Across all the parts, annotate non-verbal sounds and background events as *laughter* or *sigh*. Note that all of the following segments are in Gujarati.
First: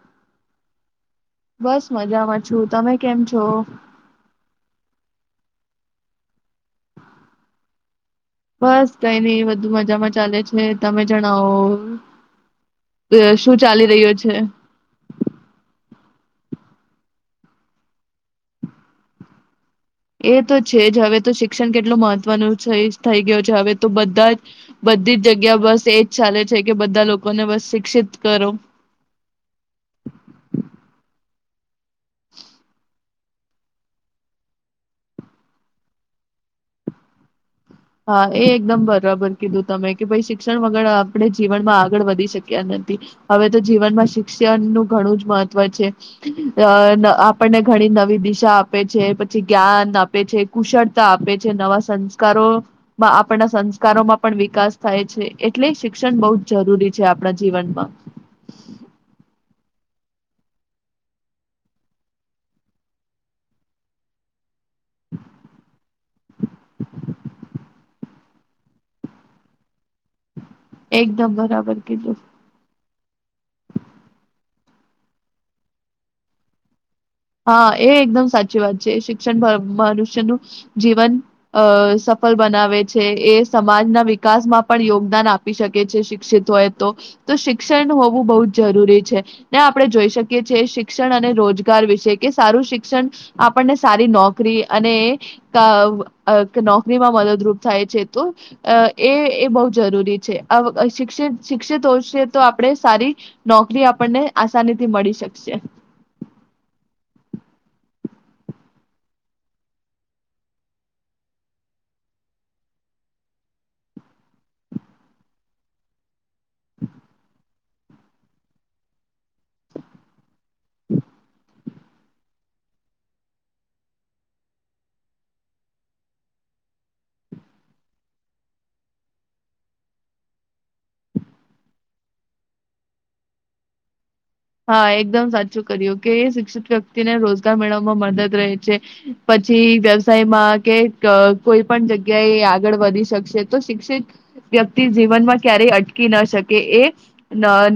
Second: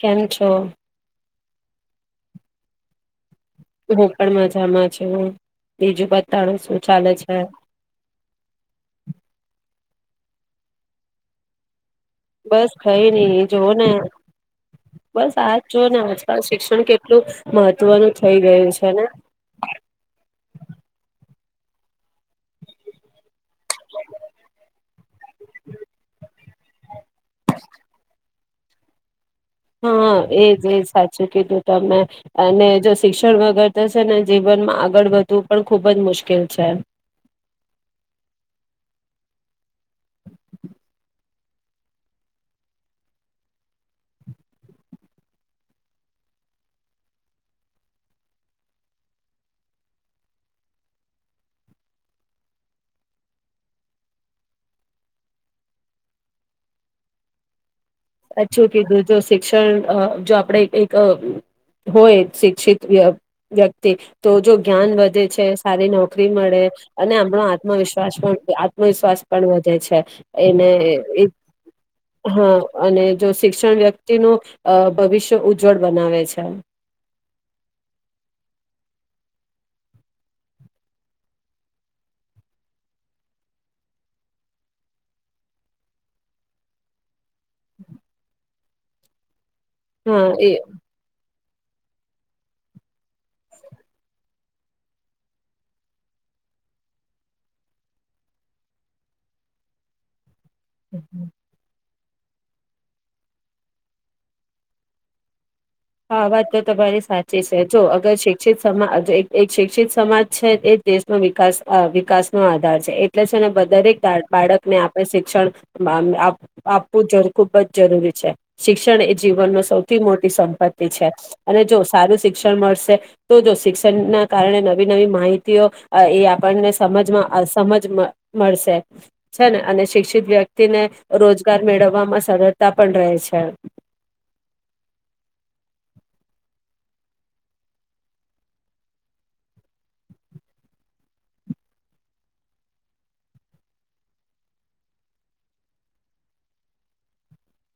કેમ છો? બસ મજામાં છું તમે કેમ છો? હું પણ મજામાં. બીજું બાત બસ કઈ નઈ બધું મજામાં. ચાલે છે તમે જણાવો. બસ કઈ નઈ એ શું જો ચાલી ને રહ્યો છે? બસ આજ જોનેજ શિક્ષણ કેટલું મહત્વનું થઈ ગયું છે ને? એ તો છે જ હવે તો શિક્ષણ કેટલું મહત્વનું થઈ ગયું છે હવે તો બધા જ, બધી જ જગ્યા બસ એજ ચાલે છે કે બધા લોકો ઓ નવ શિક્ષિત કરો. હા એજ એજ સાચું કીધું તમે, અને જો શિક્ષણ વગર તો છેને જીવનમાં આગળ વધવું પણ ખુબ જ મુશ્કેલ છે. હા એ એકદમ બરાબર કીધું તમે કે ભાઈ શિક્ષણ વગર આપણે જીવનમાં આગળ વધી શક્યા નથી, હવે તો જીવનમાં શિક્ષણનું ઘણું જ મહત્વ છે, આપણને ઘણી નવી દિશા આપે છે પછી જ્ઞાન આપે છે કુશળતા આપે છે નવા સંસ્કારો આપણા સંસ્કારોમાં પણ વિકાસ થાય છે, એટલે શિક્ષણ બહુ જ જરૂરી છે આપણા જીવનમાં. સાચું કીધું જો શિક્ષણ અ જો આપણે એક હોય શિક્ષિત વ્યક્તિ, તો જો જ્ઞાન વધે છે સારી નોકરી મળે, અને આપણો આત્મવિશ્વાસ પણ આત્મવિશ્વાસ પણ વધે છે. એને એ એકદમ બરાબર કીધું. હા. અને જો શિક્ષણ વ્યક્તિ નું ભવિષ્ય ઉજ્જવળ બનાવે છે. હા, એ એકદમ સાચી વાત છે. શિક્ષણ ભ મનુષ્યનું જીવન અ સફળ બનાવે છે. એ સમાજના વિકાસમાં પણ યોગદાન આપી શકે છે, શિક્ષિત હોય તો તો શિક્ષણ હોવું બો જ જરૂરી છે. ને આપણે જોઈ હા શકીએ એ છીએ, શિક્ષણ અને રોજ ગાર વિશ છે કે, સારું શિક્ષણ આપણને સારી નોકરી અને કા નોકરીમાં મદદરૂપ થાય છે, તો એ એ બો જરૂરી છે. અ વ શિક્ષત શિક્ષટોસ તે તો આપણે સારી નોકરી આપણને આસાનીથી મળી શકશે. હા, આ વાત તો તમારી સાચી છે. જો અગર શિક્ષિત સમાજ એક શિક્ષિત સમાજ છે, એ દેશનો વિકાસ વિકાસનો આધાર છે એટલે છે ને દરેક બાળકને આપણે શિક્ષણ આપવું ખૂબ જ જરૂરી છે. શિક્ષણ એ જીવનનો સૌથી મોટી સંખ *unintelligible* છે અને જો સારું શિક્ષણ મળશે, તો જો શિક્ષણના કારણે નવી નવી માહિતીઓ એ આપણને સમજમાં સમજ મળશે છે ને અને શિક્ષિત વ્યક્તિને રોજગાર મેળવવામાં સરળતા પણ રહે છે. હા, એકદમ સાચું કર્યું કે શિક્ષિત વ્યક્તિને રોજગાર મેળવવામાં મદદ રહે છે પછી વ્યવસાયમાં કે કોઈ પણ જગ્યાએ આગળ વધી શકશે, તો શિક્ષિત વ્યક્તિ જીવનમાં ક્યારેય અટકી ન શકે એ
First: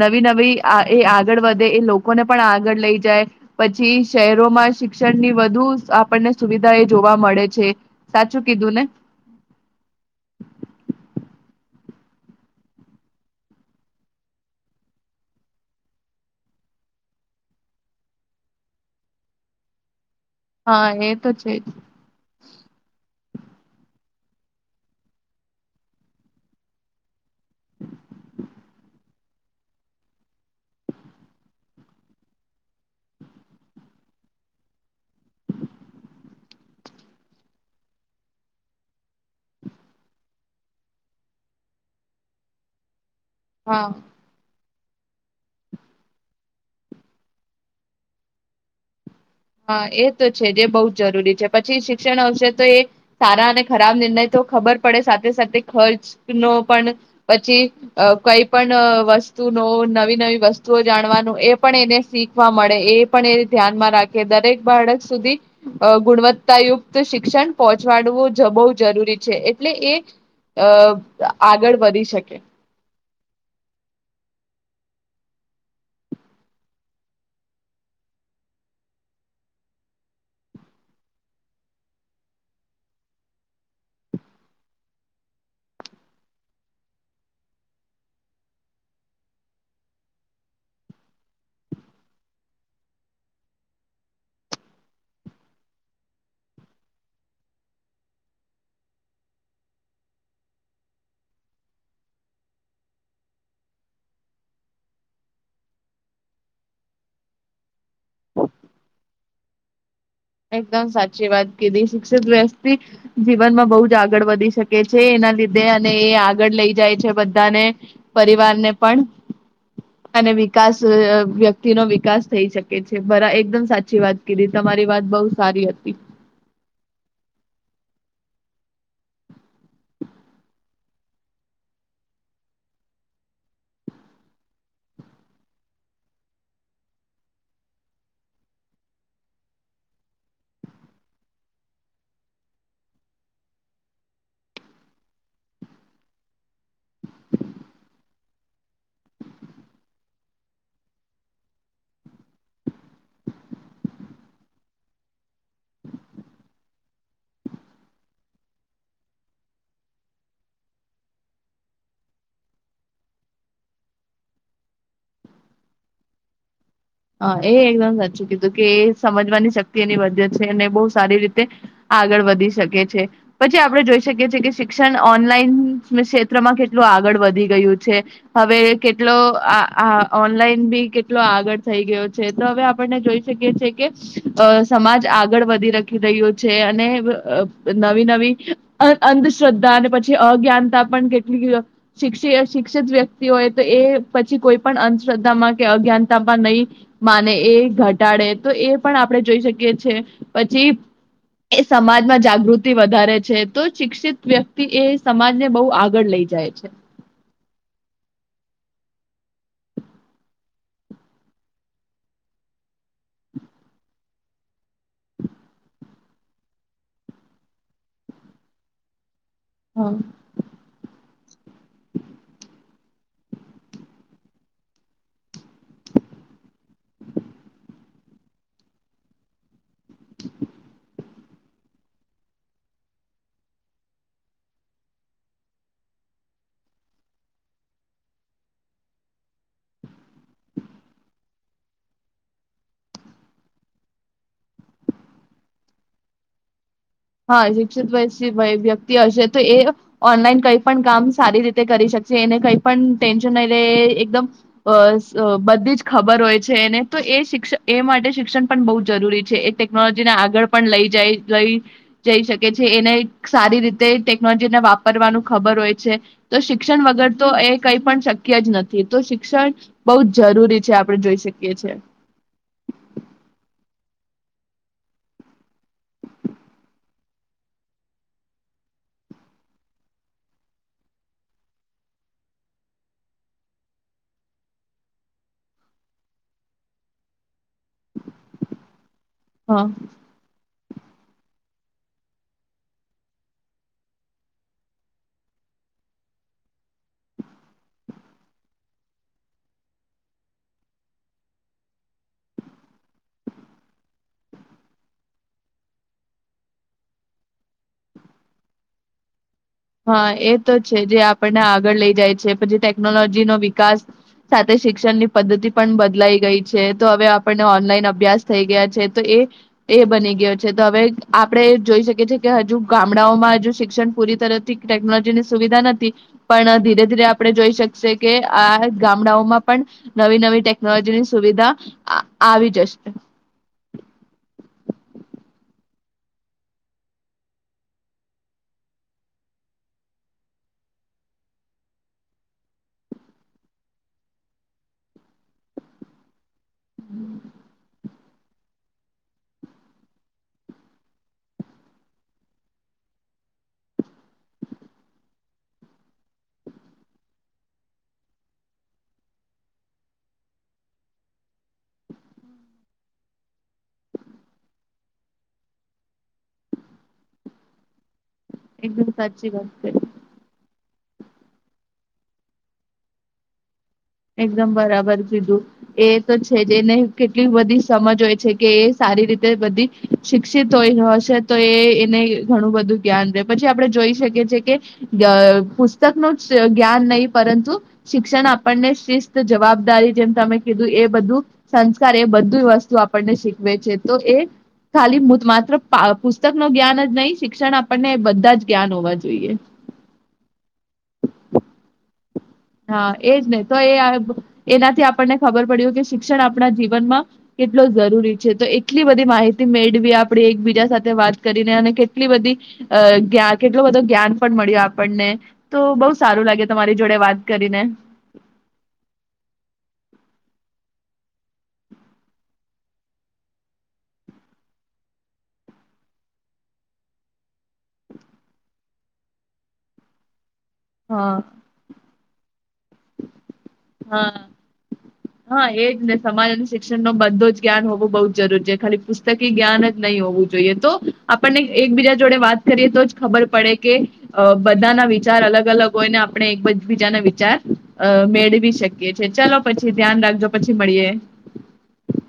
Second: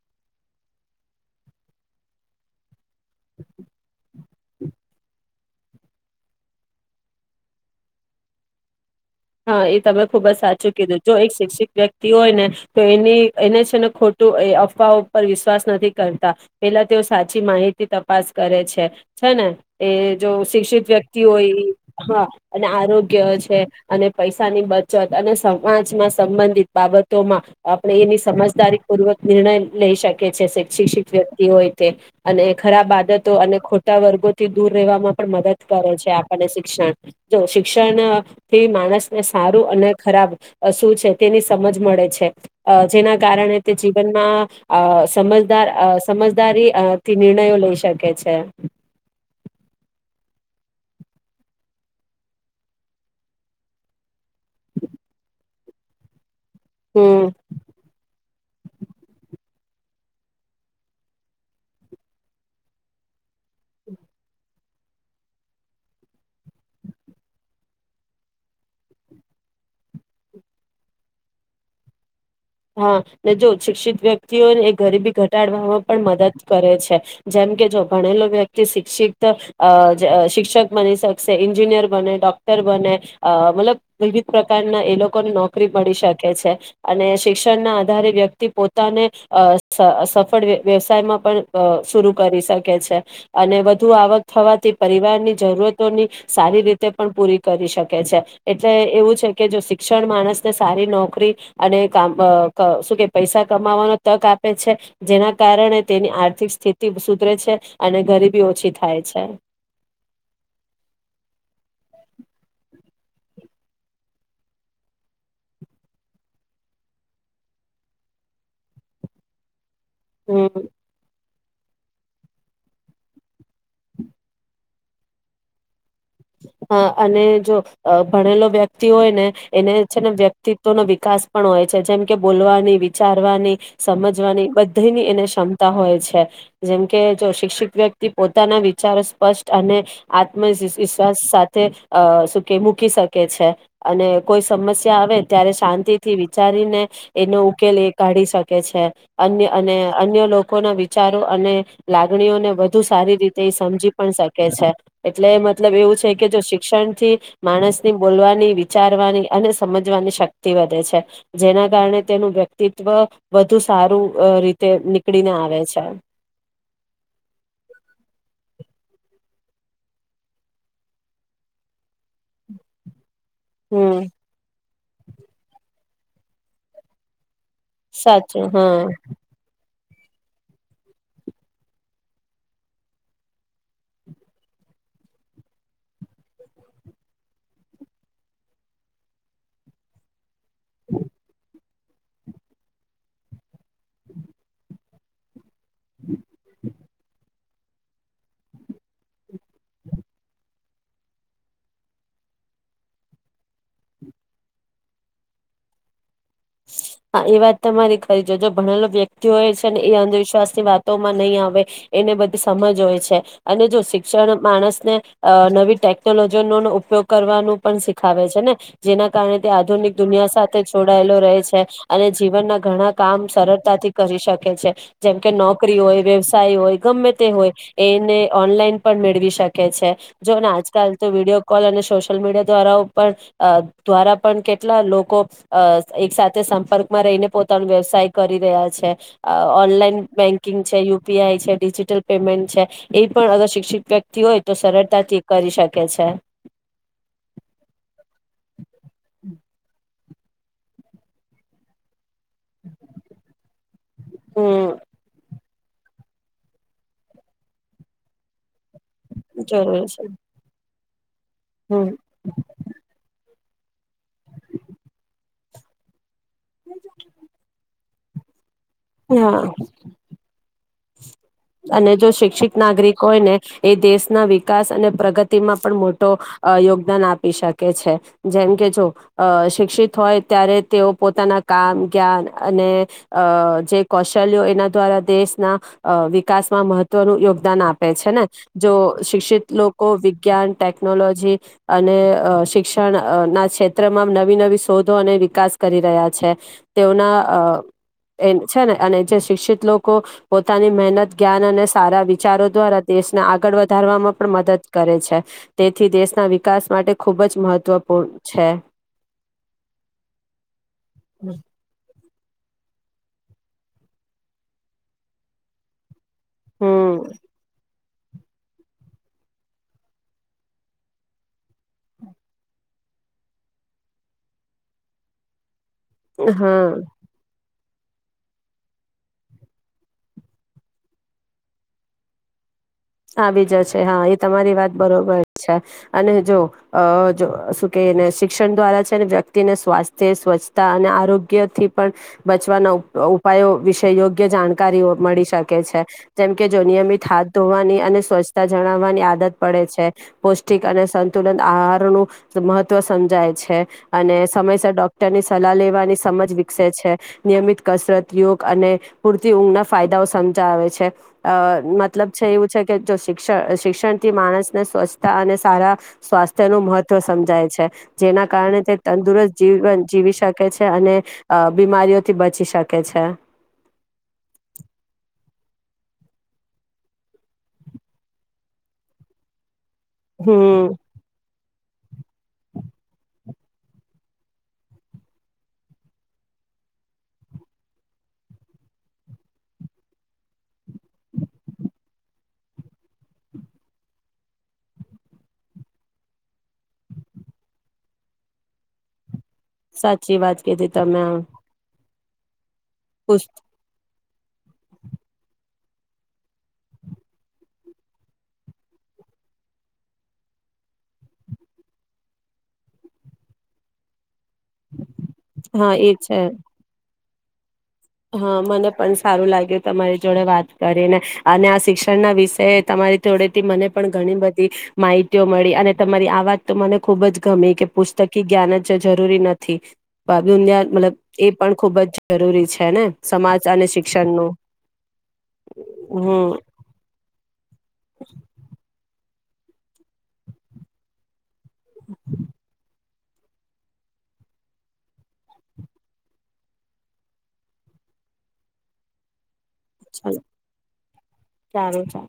નવી નવી એ આગળ વધે, એ લોકોને પણ આગળ લઈ જાય પછી શહેરોમાં શિક્ષણ ની વધુ આપણને સુવિધા એ જોવા મળે છે સાચું કીધું ને. હા, એ તમે ખુબ જ સાચું કીધું. જો એક શિક્ષિત વ્યક્તિ હોય ને તો એની એને છે ને ખોટું અફવાઓ ઉપર વિશ્વાસ નથી કરતા, પેલા તેઓ સાચી માહિતી તપાસ કરે છે છે ને. એ જો શિક્ષિત હા એ વ્યક્તિ તો હોય, છે જ હા અને આરોગ્ય જ છે. અને પૈસાની બચત અને સમાજમાં સંબંધિત બાબતોમાં આપણે એની સમજદારી પૂર્વક નિર્ણય લઈ શકીએ છે, શિક્ષિત વ્યક્તિ હોય તે અને ખરાબ આદતો અને ખોટા વર્ગોથી દૂર રહેવામાં પણ મદદ કરે છે આપણને શિક્ષણ, જો શિક્ષણ થી માણસ ને સારું અને ખરાબ અ શું છે, તેની સમજ મળે છે અ જેના કારણે તે હા જીવનમાં અ સમજદાર અ સમજદારીથી નિર્ણયો લઈ શકે છે. હા, એ તો છે જે બો જ જરૂરી છે પછી શિક્ષણ આવશે તો એ સારા અને ખરાબ નિર્ણય તો ખબર પડે સાથે સાથે ખર્ચ નો પણ હમ પછી કઈ પણ વસ્તુનો નવી-નવી વસ્તુઓ જાણવાનું એ પણ એને શીખવા મળે એ પણ એ ધ્યાનમાં રા- કે દરેક બાળક સુધી ગુણવત્તાયુક્ત શિક્ષણ પહોંચાડવું જ બો જરૂરી છે એટલે એ આગળ વધી શકે. હા, ને જો શિક્ષિત વ્યક્તિઓને એ ગરીબી ઘટાડવામાં પણ મદદ કરે છે, જેમ કે જો ભણેલો વ્યક્તિ શિક્ષિત અ શિક્ષક બની શકશે, એન્જિનિયર બને, ડોક્ટર બને મતલબ વિવિધ પ્રકારના એ લોકોને નોકરી મળી શકે છે અને શિક્ષ શિક્ષણ ના આધારે વ્યક્તિ પોતાને અ સફળ વ્યવસાયમાં પણ સુરુ કરી શકે છે અને વધુ આવક થવાથી પરિવારની જરૂરતોની સારી રીતે પણ પૂરી કરી શકે છે, એટલે એવું છે જો શિક્ષણ માણસને સારી નોકરી અને કામ અ ક શું કે પૈસા કમાવાનો તક આપે છે, જેના કારણે તેની આર્થિક સ્થિતિ સુધરે છે અને ગરીબી ઓછી થાય છે. એકદમ સાચી વાત કીધી, શિક્ષિત વ્યક્તિ જીવનમાં બો જ આગળ વધી શકે છે, એના લીધે અને એ આગળ લઈ જાય છે બધાને પરિવારને પણ. અને હમ વિકાસ અ વ્યક કી નો વિકાસ થઈ શકે છે, બરા એકદમ સાચી વાત કીધી તમારી વાત બહુ સારી હતી. હા અને જો ભણેલો વ્યક્તિ હોય ને એને છે ને વ્યક્તિત્વ નો વિકાસ પણ હોય છે. જેમ કે બોલવાની, વિચારવાની, સમજવાની બધીની એને ક્ષમતા હોય છે, જેમકે જો શિક્ષિત વ્યક્તિ પોતાના વિચારો સ્પષ્ટ અને આતમી વિશ્વાસ સાથે અ સુકે મૂકી શકે છે અને કોઈ સમસ્યા આવે ત્યારે શાંતિથી વિચારીને એનો ઉકેલ એ કાઢી શકે છે અન્ય અને અન્ય લોકોના વિચારો અને લાગણીઓને વધુ સારી રીતે એ સમજી પણ શકે છે એટલે એ મ મતલબ એવું છે કે જો શિક્ષણ થી માણસની બોલવાની વિચારવાની અને સમજવાની શક્તિ વધે છે જેના કારણે તેનું વ્યક્તિત્વ વધુ સારું રીતે નીકળીને આવે છે. હા એ એકદમ સાચું કીધું કે એ સમજવાની શક્તિ એની વદત છે અને બહુ સારી રીતે આગળ વધી શકે છે પછી આપણે હમ જોઈ શકીએ છીએ કે શિક્ષણ ઓનલાઈન ક્ષેત્રમાં કેટલું આગળ વધી ગયું છે સાચું હવે હા કેટલો આ આ ઓનલાઈન બી કેટલો આગળ થઈ ગયો છે તો હવે આપને જોઈ શકીએ છીએ કે સમાજ આગળ વધી રાખી રહ્યો છે અને નવી નવી અંધશ્રદ્ધા અને પછી અજ્ઞાનતા પણ કેટલી શિક્ષ શિક્ષિત વ્યક્તિ હોય તો એ પછી કોઈ પણ અંધશ્રદ્ધામાં અજ્ઞાનતા માં ન માને એ ઘટાડે તો એ પણ આપણે જોઈ શકીએ છે પછી એ સમાજમાં જાગૃતિ વધારે છે તો શિક્ષિત વ્યક્તિ એ સમાજને બહુ આગળ લઈ જાય છે. હા એ વાત તમારી ખરી જો જો ભણેલો વ્યક જોય છે ને એ અંધવિશ્વાસ ની વાતોમાં નહી આવે એને બધી સમજ હોય છે અને જો સી ભણ માણસ ને નવી ટેક ટેકલોજનો ઉપયોગ કરવાનું પણ શીખાવે છે ને જેના કારણે તે હા. આધુનિક દુનિયા સાથે જોડાયેલો. રહે જીવનના ઘણા કામ સરળતાથી કરી શકે છે, જેમ કે નોકરી હોય, વ્યવસાય હોય ગમે તે હોય એને ઓનલાઈન પણ મેળવી શકે છે, જોને આજકાલ તો વિડીયો કોલ અને સોશિયલ મીડિયા દ્વારા પણ દ્વારા પણ કેટલા લોકો એકસા. સંપર્કમાં રહીને પોતાનો વ્યવસાય કરી રહ્યા છે, ઓનલાઈન બેંકિંગ છે, યુપીઆઈ છે, ડિજીિટલ પેમેન્ટ છે એ પણ અગર શિક્ષિત વ્યક્તિ હોય તો સરળતાથી કરી શકે છે. હા શિક્ષિત વયસી વય- વ્યક્તિ હશે તો એ ઓનલાઈન કઈ પણ કામ સારી રીતે કરી શ જે એને કઈ પણ ટેન્શન ન લે એકદમ હમ અ બ બધી જ ખબર હોય છે એને તો એ શિક્ષ એ માટે શિક્ષણ. પણ બહુ જરૂરી છે એ જરૂર છે ટેકનોલોજીને આગળ પણ લઈ જય. લઈ. હમ જઈ શકે છે એને સારી રીતે ટેકનોલોજી ને વાપરવાનું ખબર હોય છે. તો શિક્ષણ વગર તો એ કઈ પણ. શક્ય જ ન તો હા શિક્ષણ બહુ જ જરૂરી છે આ જોઈ. શકીએ છે અને જો શિક્ષિત નાગરિક હોય ને એ દેશ. ના વિકાસ અને પ્રગતિમાં પણ મોટો યોગદાન આપી શકે છે જેમ કે જો શિક્ષિત હોય ત્યારે તેઓ પોતાના કામ જ્ઞાન અને અ જે કૌશલ્યો એના દ્વારા દેશના વિકાસ વિકાસમાં મહત્વનું યોગદાન આપે છે ને. જો શિક્ષિત હા લોકો વિજ્ઞાન ટેકનોલોજી અને અહ શિક્ષણ અહ ના ક્ષેત્રમાં નવી નવી શોધો અને વિકાસ કરી રહ્યા છે, તેઓના અહ એમ છે ને અને જે શિક્ષિત લોકો પોતાની મહેનત જ્ઞાન અને સારા વિચારો દ્વારા દેશને આગળ વધારવામાં પણ મદદ કરે છે, તેથી દેશના વિકાસ માટે ખૂબ જ મહત્વપૂર્ણ છે. હા એ તો છે જે આપણને આગળ લઈ જાય છે. પછી ટેકનોલોજી નો વિકાસ સાથે શિક્ષણ ની પદ્ધતિ પણ બદલાઈ. ગઈ છે તો હમ હવે આપણને ઓનલાઈન અભ્યાસ થઈ ગયા છે તો એ એ બની ગયો છે, તો હવે આપણે જોઈ શકીએ છીએ કે હજુ ગામડાઓમાં હજુ શિક્ષણ પૂરી તર ટેકનોલોજીની સુવિધા નથી. પણ હા ધીરે ધીરે આપણે જોઈ શકીએ છે કે આ ગામડાઓમાં પણ નવી નવી ટેકનોલોજીની સુવિધા અહ આવી જશે. આવી જશે હા એ તમારી વાત બરોબર છે, અને જો અહ જો શું કે એને શિક્ષણ દ્વારા છે ને વ્યક્તિને સ્વાસ્થ્ય, સ્વચ્છતા અને આરોગ્ય થી પણ બચવાના ઉ ઉપાયો વિશે યોગ્ય જાણકારીઓ મળી શકે છે. જેમ કે જો નિયમિત હાથ ધોવાની અને સ્વછતા જણાવવાની આદત પડે છે. પૌષ્ટિક અને સંતુલન આહાર નું મહત્વ સમજાય છે, અને સમયસર ડોક્ટરની સલાહ લેવાની સમજ વિકસે છે, નિયમિત કસરત, યોગ અને પૂરતી ઊંઘ ના ફાયદાઓ સામજાવે છે. અહ મતલબ છે એવું છે જો શિક્ષણ-શિક્ષણ થી માણસને સ્વચ્છતા અને સારા સ્વાસ્થ્ય નું મહત્વ સમજાય છે. જેના કારણે તે એકદમ સાચી તંદુરસ્ત વાત છે. જીવન જીવી શકે છે. અને બીમારીઓથી બચી શકે છે. એકદમ બરાબર કીધું, એ તો છે જેને કેટલી બધી સમજ હોય છે કે એ સારી રીતે બધી શિક્ષિત હમ હોય તો હશે. તો એ એને ઘણું બધું જ્ઞાન રહેે પછી આપણે જોઈ શકીએ છીએ કે ગ પુસ્તકનો જ જ્ઞાન નહીં પરંતુ શિક્ષણ આપ આપણને શિસ્ત, જવાબદારી જેમ તમે કીધું એ બધું સંસ્કાર એ બધી વસ્તુ આપણને શીખવે છે તો એ ખાલી પુ માત્ર પા પુસ્તકનો જ્ઞાન જ નહીં, શિક્ષણ આપણને બધા જ જ્ઞાન હોવા જોઈએ. સાચી વાત કિધી તમે આ. હા. એજ ને તો એ એનાથી આપણને ખબર પડ્યું કે શિક્ષણ આપણા જીવનમાં કેટલો જરૂરી છે, તો એટલી બધી માહિતી મેળવી આપણે એકબીજા સાથે વાત કરીને અને કેટલી બધી જ્ઞાન કેટલો બધો જ્ઞાન પણ મળ્યું આપણને, તો હા બહુ એ છે સારું લાગ્યું તમારી જોડે વાત- કરીને હા મને પણ સારું લાગ્યું તમારી જોડે વાત કરીને અને આ શિક્ષણના વિશેએ તમારી જોડેથી મને પણ ઘણી બધી માહિતીઓ મળી અને તમારી આ વાત તો મને ખુબ જ ગમી કે પુસ્તકી જ્ઞાન જે જરૂરી નથી. બ દુનિયા જ મતલબ હા એ પણ ખુબ જ જરૂરી છે. છે, ને સમાજ અને શિક્ષણ હા નું હા એજ ને સમાજ અને શિક્ષણ નો બધો જ જ્ઞાન હોવું બહુ જરૂર છે ખાલી પુસ કી જ્ઞાન જ નહી હોવું જોઈએ તો આપણને એકબીજા જોડે વાત કરીએ તો જ ખબર પડે કે અહ બધાના વિચાર અલગ અલગ હોયને આપણે એક બીજાના વિચાર અહ મેળવી શકીએ છીએ. ચાલો પછી. છી ધ્યાન ચાલો રાખજો, પછી મળીએ. સારું ચાલો